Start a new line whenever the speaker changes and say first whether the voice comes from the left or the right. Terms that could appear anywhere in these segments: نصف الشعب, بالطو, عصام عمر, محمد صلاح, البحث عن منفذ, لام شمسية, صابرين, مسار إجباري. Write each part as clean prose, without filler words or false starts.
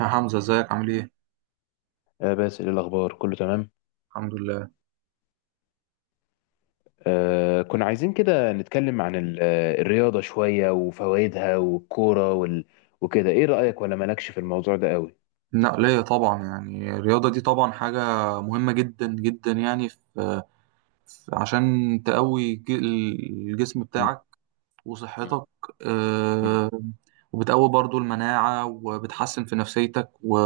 right: يا حمزة ازيك عامل ايه؟
left: آه، بس إيه الأخبار، كله تمام.
right: الحمد لله.
left: كنا عايزين كده نتكلم عن الرياضة شوية وفوائدها والكورة وكده. إيه رأيك، ولا مالكش في الموضوع ده قوي؟
right: النقلية طبعا يعني الرياضة دي طبعا حاجة مهمة جدا جدا يعني عشان تقوي الجسم
left: مم.
right: بتاعك
left: مم.
right: وصحتك.
left: مم.
right: آه، وبتقوي برضو المناعة وبتحسن في نفسيتك.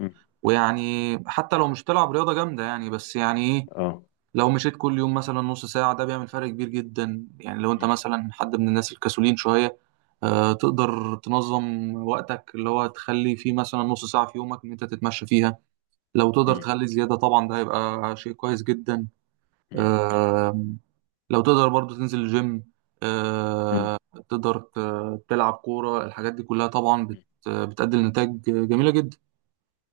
left: مم.
right: ويعني حتى لو مش بتلعب رياضة جامدة يعني بس يعني إيه،
left: آه.
right: لو مشيت كل يوم مثلا نص ساعة ده بيعمل فرق كبير جدا، يعني لو انت
left: مم.
right: مثلا حد من الناس الكسولين شوية. تقدر تنظم وقتك اللي هو تخلي فيه مثلا نص ساعة في يومك ان انت تتمشى فيها. لو تقدر
left: مم.
right: تخلي زيادة طبعا ده هيبقى شيء كويس جدا.
left: مم.
right: آه، لو تقدر برضو تنزل الجيم.
left: مم.
right: آه، تقدر تلعب كورة. الحاجات دي كلها طبعا
left: مم.
right: بتأدي لنتائج جميلة جدا.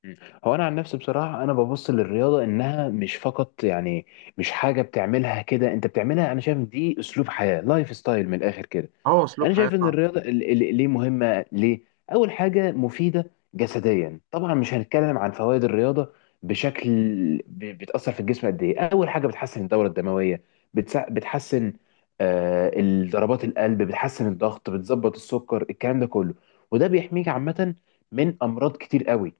left: مم. هو أنا عن نفسي بصراحة أنا ببص للرياضة إنها مش فقط، يعني مش حاجة بتعملها كده أنت بتعملها، أنا شايف دي أسلوب حياة، لايف ستايل من الآخر كده.
right: اه، اسلوب
left: انا
right: حياة
left: شايف ان
right: فعلا.
left: الرياضه ليه مهمه. ليه؟ اول حاجه مفيده جسديا، طبعا مش هنتكلم عن فوائد الرياضه بشكل، بتاثر في الجسم قد ايه. اول حاجه بتحسن الدوره الدمويه، بتحسن آه ضربات القلب، بتحسن الضغط، بتظبط السكر، الكلام ده كله. وده بيحميك عامه من امراض كتير قوي.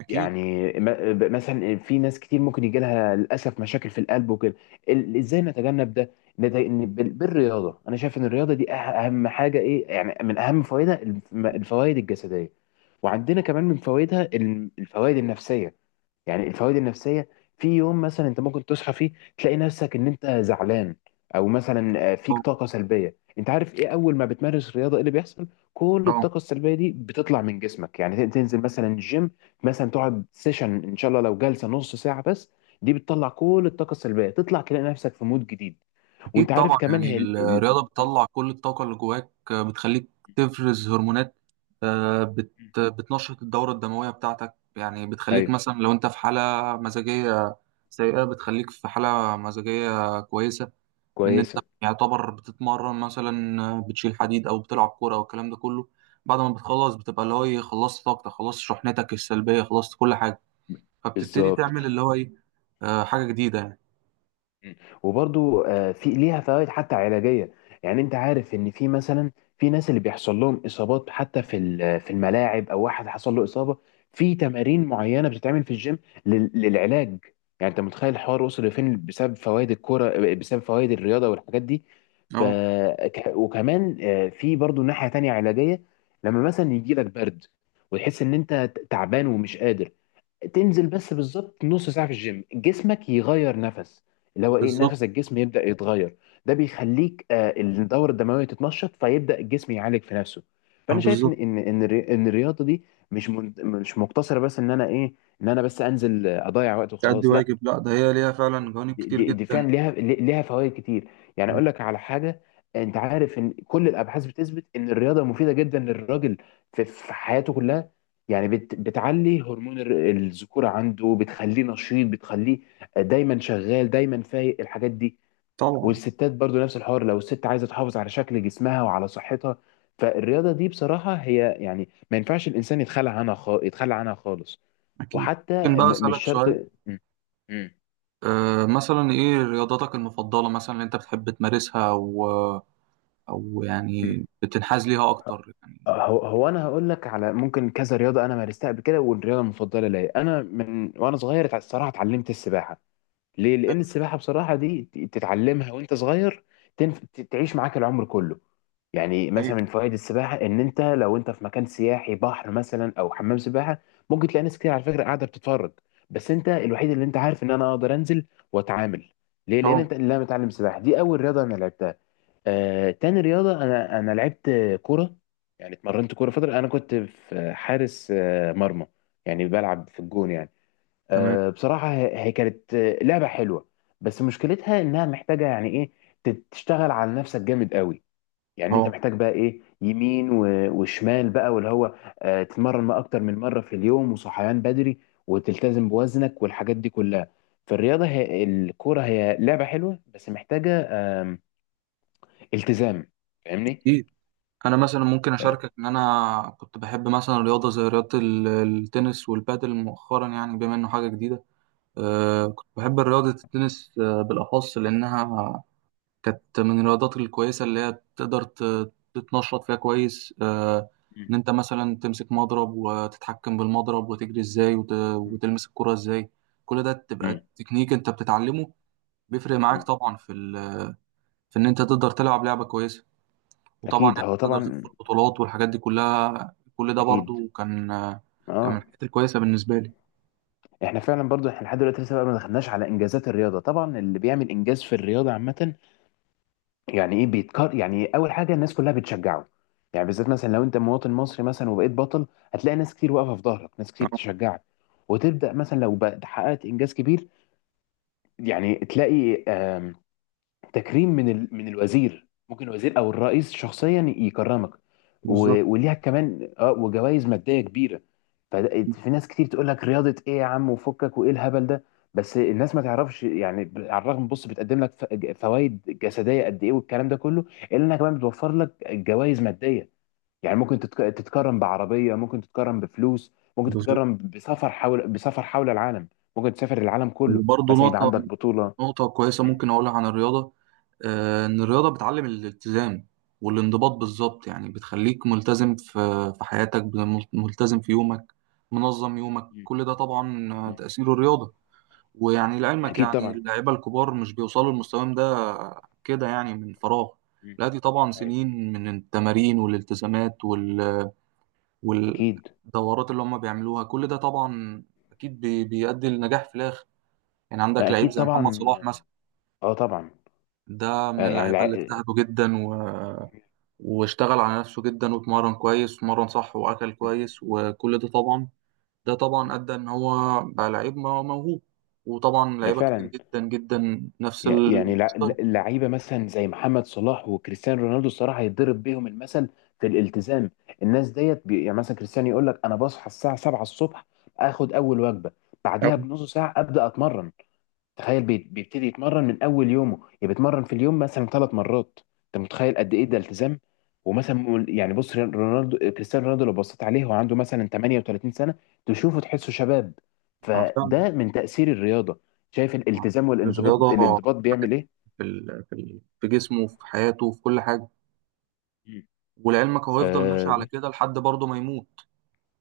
right: اكيد.
left: يعني مثلا في ناس كتير ممكن يجي لها للاسف مشاكل في القلب وكده. ازاي نتجنب ده؟ بالرياضه. انا شايف ان الرياضه دي اهم حاجه، ايه يعني من اهم فوائدها؟ الفوائد الجسديه. وعندنا كمان من فوائدها الفوائد النفسيه. يعني الفوائد النفسيه، في يوم مثلا انت ممكن تصحى فيه تلاقي نفسك ان انت زعلان، او مثلا فيك طاقه سلبيه. انت عارف ايه اول ما بتمارس رياضه ايه اللي بيحصل؟ كل
right: اه،
left: الطاقه السلبيه دي بتطلع من جسمك. يعني تنزل مثلا جيم، مثلا تقعد سيشن ان شاء الله، لو جلسه نص ساعه بس، دي بتطلع كل الطاقه السلبيه، تطلع تلاقي نفسك في مود جديد.
right: أكيد
left: وانت عارف
right: طبعا،
left: كمان،
right: يعني
left: هي ال... ال...
right: الرياضة
left: آه.
right: بتطلع كل الطاقة اللي جواك، بتخليك تفرز هرمونات. آه، بت بتنشط الدورة الدموية بتاعتك، يعني بتخليك
left: ايوه.
right: مثلا لو أنت في حالة مزاجية سيئة بتخليك في حالة مزاجية كويسة، لأن أنت
left: كويسه.
right: يعتبر بتتمرن مثلا، بتشيل حديد أو بتلعب كورة والكلام ده كله. بعد ما بتخلص بتبقى اللي هو إيه، خلصت طاقتك، خلصت شحنتك السلبية، خلصت كل حاجة، فبتبتدي
left: بالظبط.
right: تعمل اللي هو إيه، حاجة جديدة يعني.
left: مم. وبرضو في ليها فوائد حتى علاجيه. يعني انت عارف ان في مثلا، في ناس اللي بيحصل لهم اصابات حتى في في الملاعب، او واحد حصل له اصابه، في تمارين معينه بتتعمل في الجيم للعلاج. يعني انت متخيل الحوار وصل لفين بسبب فوائد الكوره، بسبب فوائد الرياضه والحاجات دي. ف
right: أه،
left: وكمان في برضو ناحيه تانية علاجيه. لما مثلا يجي لك برد وتحس ان انت تعبان ومش قادر، تنزل بس بالظبط نص ساعة في الجيم، جسمك يغير نفس، اللي هو ايه،
right: بالظبط.
left: نفس الجسم يبدأ يتغير. ده بيخليك الدورة الدموية تتنشط، فيبدأ الجسم يعالج في نفسه. فأنا شايف إن
right: بالظبط،
left: إن إن الري- إن الرياضة دي مش مقتصرة بس إن أنا بس أنزل أضيع وقت
right: تأدي
left: وخلاص. لا،
right: واجب. لا، ده هي ليها فعلا جوانب
left: دي
right: كتير
left: دي دي
right: جدا.
left: فعلا ليها فوائد كتير. يعني
right: م.
left: اقول لك على حاجه، انت عارف ان كل الابحاث بتثبت ان الرياضه مفيده جدا للراجل، في حياته كلها. يعني بتعلي هرمون الذكوره عنده، بتخليه نشيط، بتخليه دايما شغال، دايما فايق، الحاجات دي.
right: طبعا.
left: والستات برضو نفس الحوار، لو الست عايزه تحافظ على شكل جسمها وعلى صحتها، فالرياضه دي بصراحه هي يعني ما ينفعش الانسان يتخلى عنها يتخلى عنها خالص.
right: أكيد. ممكن
left: وحتى
right: بقى
left: مش
right: أسألك
left: شرط
right: سؤال؟
left: م- م-
right: أه، مثلا إيه رياضتك المفضلة مثلا اللي أنت بتحب تمارسها، أو أو
left: م.
right: يعني بتنحاز ليها أكتر يعني؟
left: هو انا هقول لك على ممكن كذا رياضه انا مارستها قبل كده. والرياضه المفضله ليا انا من وانا صغير، الصراحه اتعلمت السباحه. ليه؟ لان السباحه بصراحه دي تتعلمها وانت صغير، تعيش معاك العمر كله. يعني مثلا
right: أي.
left: من فوائد السباحه، ان انت لو انت في مكان سياحي، بحر مثلا او حمام سباحه، ممكن تلاقي ناس كتير على فكره قاعده بتتفرج، بس انت الوحيد اللي انت عارف ان انا اقدر انزل واتعامل. ليه؟ لان
right: طبعا.
left: انت اللي متعلم سباحه. دي اول رياضه انا لعبتها. تاني رياضة أنا لعبت كورة. يعني اتمرنت كورة فترة. أنا كنت في حارس مرمى، يعني بلعب في الجون يعني.
right: تمام.
left: بصراحة هي كانت لعبة حلوة. بس مشكلتها إنها محتاجة يعني إيه، تشتغل على نفسك جامد قوي. يعني أنت
right: أه.
left: محتاج بقى إيه، يمين وشمال بقى، واللي هو تتمرن ما أكتر من مرة في اليوم، وصحيان بدري، وتلتزم بوزنك، والحاجات دي كلها. فالرياضة هي الكورة هي لعبة حلوة، بس محتاجة آم، التزام، فاهمني؟
right: أكيد. أنا مثلا ممكن
left: آه.
right: أشاركك إن أنا كنت بحب مثلا رياضة زي التنس والبادل مؤخرا يعني بما إنه حاجة جديدة. أه،
left: مم.
right: كنت بحب رياضة التنس، بالأخص لأنها كانت من الرياضات الكويسة اللي هي تقدر تتنشط فيها كويس.
left: مم.
right: إن أنت مثلا تمسك مضرب وتتحكم بالمضرب وتجري إزاي
left: مم.
right: وتلمس الكرة إزاي. كل ده تبقى
left: مم.
right: تكنيك أنت بتتعلمه. بيفرق معاك
left: مم.
right: طبعا في إن أنت تقدر تلعب لعبة كويسة. وطبعا
left: اكيد،
right: يعني
left: هو
right: تقدر
left: طبعا
right: تدخل بطولات والحاجات دي كلها، كل ده
left: اكيد.
right: برضو كان كان من
left: اه.
right: الحاجات الكويسة بالنسبة لي.
left: احنا فعلا برضو احنا لحد دلوقتي لسه بقى ما دخلناش على انجازات الرياضه. طبعا اللي بيعمل انجاز في الرياضه عامه، يعني ايه بيتكر؟ يعني اول حاجه الناس كلها بتشجعه. يعني بالذات مثلا لو انت مواطن مصري مثلا وبقيت بطل، هتلاقي ناس كتير واقفه في ظهرك، ناس كتير تشجعك. وتبدا مثلا لو حققت انجاز كبير، يعني تلاقي تكريم من من الوزير، ممكن الوزير او الرئيس شخصيا يكرمك.
right: بالظبط.
left: وليها كمان اه وجوائز ماديه كبيره. ففي ناس كتير تقول لك رياضه ايه يا عم وفكك وايه الهبل ده، بس الناس ما تعرفش، يعني على الرغم بص بتقدم لك فوائد جسديه قد ايه والكلام ده كله، الا انها كمان بتوفر لك جوائز ماديه. يعني ممكن تتكرم بعربيه، ممكن تتكرم بفلوس، ممكن
right: بالظبط.
left: تتكرم بسفر حول العالم. ممكن تسافر العالم كله
right: وبرضه
left: مثلا، يبقى
right: نقطة
left: عندك بطوله.
right: نقطة كويسة
left: مم.
right: ممكن أقولها عن الرياضة. إن الرياضة بتعلم الالتزام والانضباط، بالظبط يعني بتخليك ملتزم في في حياتك، ملتزم في يومك، منظم يومك،
left: مم.
right: كل ده طبعا
left: مم.
right: تأثير الرياضة. ويعني لعلمك
left: اكيد
right: يعني
left: طبعا.
right: اللعيبة الكبار مش بيوصلوا لمستواهم ده كده يعني من فراغ.
left: مم.
right: لا، دي طبعا
left: ايوه.
right: سنين من التمارين والالتزامات
left: اكيد.
right: والدورات اللي هم بيعملوها، كل ده طبعا أكيد بيؤدي لنجاح في الآخر. يعني
left: ما
right: عندك لعيب
left: اكيد
right: زي محمد
left: طبعا.
right: صلاح مثلا،
left: اه طبعا.
right: ده من
left: آه يعني
right: اللعيبة اللي اجتهدوا جدا واشتغل على نفسه جدا واتمرن كويس واتمرن صح وأكل
left: مم.
right: كويس وكل ده طبعا، ده طبعا
left: مم.
right: أدى إن هو بقى لعيب موهوب. وطبعا
left: ما
right: لعيبة كتير
left: فعلا.
right: جدا جدا نفس
left: يعني
right: الستايل.
left: لعيبه مثلا زي محمد صلاح وكريستيانو رونالدو الصراحه هيتضرب بيهم المثل في الالتزام. الناس ديت يعني مثلا كريستيانو يقول لك انا بصحى الساعه 7 الصبح، اخد اول وجبه، بعديها
right: أوي.
left: بنص ساعه ابدا اتمرن. تخيل بيبتدي يتمرن من اول يومه، يعني بيتمرن في اليوم مثلا 3 مرات. انت متخيل قد ايه ده التزام! ومثلا يعني بص كريستيانو رونالدو، لو بصيت عليه هو عنده مثلا 38 سنه، تشوفه تحسه شباب.
right: آه، فعلا.
left: فده من تاثير الرياضه. شايف
right: آه.
left: الالتزام والانضباط.
right: الرياضة فرقت
left: بيعمل ايه؟
right: في جسمه وفي حياته وفي كل حاجة. ولعلمك هو يفضل ماشي على
left: مم.
right: كده لحد برضه ما يموت،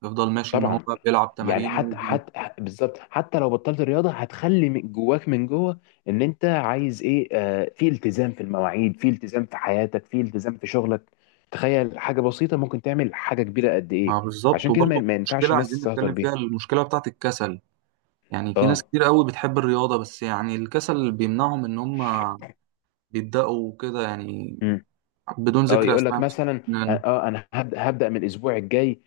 right: يفضل ماشي إن هو
left: طبعا.
right: بيلعب
left: يعني حتى
right: تمارينه.
left: حتى بالظبط حتى لو بطلت الرياضه هتخلي من جواك من جوه ان انت عايز ايه، في التزام في المواعيد، في التزام في حياتك، في التزام في شغلك. تخيل حاجه بسيطه ممكن تعمل حاجه كبيره قد ايه.
right: ما بالظبط.
left: عشان كده ما
right: وبرضه
left: ما ينفعش
right: المشكلة
left: الناس
right: عايزين
left: تستهتر
right: نتكلم
left: بيها.
right: فيها المشكلة بتاعت الكسل، يعني في ناس
left: اه.
right: كتير قوي بتحب الرياضة بس يعني الكسل بيمنعهم إن هم بيبدأوا كده يعني، بدون
left: اه
right: ذكر
left: يقول لك
right: أسماء
left: مثلا
right: مثلا.
left: انا هبدا من الاسبوع الجاي،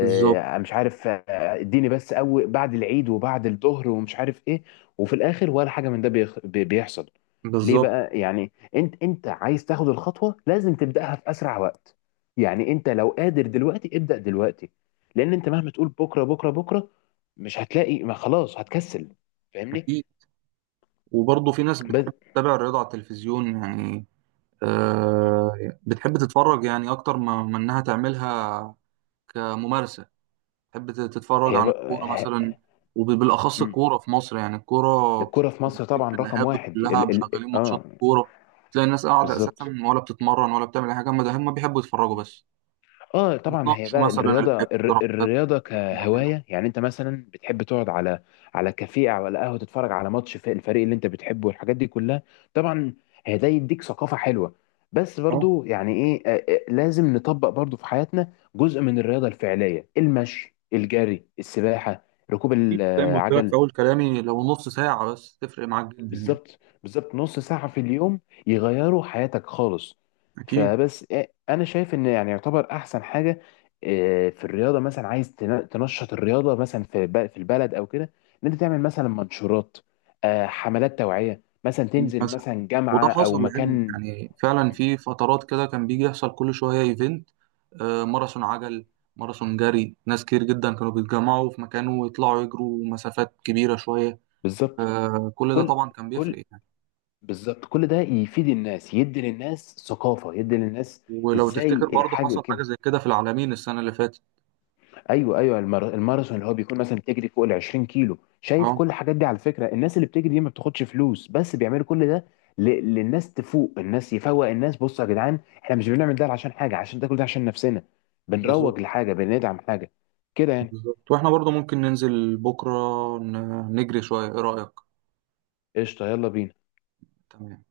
right: بالظبط.
left: عارف اديني بس اول بعد العيد، وبعد الظهر، ومش عارف ايه، وفي الاخر ولا حاجه من ده بيحصل. ليه
right: بالظبط.
left: بقى؟ يعني انت عايز تاخد الخطوه لازم تبداها في اسرع وقت. يعني انت لو قادر دلوقتي ابدا دلوقتي. لان انت مهما تقول بكره بكره بكره مش هتلاقي، ما خلاص هتكسل، فاهمني؟
right: أكيد. وبرضه في ناس
left: بس.
right: بتحب تتابع الرياضة على التلفزيون يعني، آه بتحب تتفرج يعني أكتر ما ما إنها تعملها كممارسة. تحب تتفرج
left: هي
right: عن
left: بقى
right: الكورة مثلا،
left: ه-
right: وبالأخص الكورة في مصر، يعني
left: الكرة في مصر
right: تقريبا
left: طبعا رقم
right: القهاوي
left: واحد
right: كلها
left: ال ال
right: مشغلين ماتشات
left: اه
right: كورة. تلاقي الناس قاعدة أساسا
left: بالظبط.
right: ولا بتتمرن ولا بتعمل أي حاجة، هما ده هما بيحبوا يتفرجوا
left: مم.
right: بس،
left: اه طبعا. هي
right: بيتناقشوا
left: بقى
right: مثلا
left: الرياضه
right: الاقتراحات
left: الرياضه
right: معينة.
left: كهوايه. يعني انت مثلا بتحب تقعد على كافيه او على قهوه، تتفرج على ماتش في الفريق اللي انت بتحبه والحاجات دي كلها، طبعا. هي ده يديك ثقافه حلوه. بس
right: أه.
left: برضو يعني ايه، لازم نطبق برضو في حياتنا جزء من الرياضه الفعليه، المشي، الجري، السباحه، ركوب
right: أكيد. زي ما قلت لك في
left: العجل.
right: أول كلامي، لو نص ساعة بس تفرق معاك جدا يعني.
left: بالظبط، بالظبط، نص ساعة في اليوم يغيروا حياتك خالص.
right: أكيد.
left: فبس انا شايف ان يعني يعتبر احسن حاجة في الرياضة، مثلا عايز تنشط الرياضة مثلا في في البلد او كده، ان انت تعمل مثلا منشورات، حملات توعية، مثلا تنزل مثلا
right: وده
left: جامعة
right: حصل
left: او
right: لعلمك
left: مكان.
right: يعني فعلا في فترات كده كان بيجي يحصل كل شوية ايفنت، ماراثون عجل، ماراثون جري، ناس كتير جدا كانوا بيتجمعوا في مكان ويطلعوا يجروا مسافات كبيرة شوية.
left: بالظبط.
right: كل ده
left: كل
right: طبعا كان
left: كل
right: بيفرق يعني.
left: بالظبط كل ده يفيد الناس، يدي للناس ثقافة، يدي للناس.
right: ولو
left: ازاي
right: تفتكر برضه
left: حاجة
right: حصل حاجة
left: كده؟
right: زي كده في العالمين السنة اللي فاتت.
left: ايوه، ايوه. الماراثون اللي هو بيكون مثلا بتجري فوق ال 20 كيلو، شايف؟
right: اه.
left: كل الحاجات دي على فكره، الناس اللي بتجري دي ما بتاخدش فلوس، بس بيعملوا كل ده للناس تفوق. الناس يفوق الناس، بصوا يا جدعان، احنا مش بنعمل ده عشان حاجه، عشان ده كل ده عشان نفسنا،
right: بالظبط.
left: بنروج لحاجه، بندعم حاجه كده يعني.
right: بالظبط. واحنا برضه ممكن ننزل بكرة، نجري شوية، ايه رأيك؟
left: قشطه، يلا بينا.
right: تمام.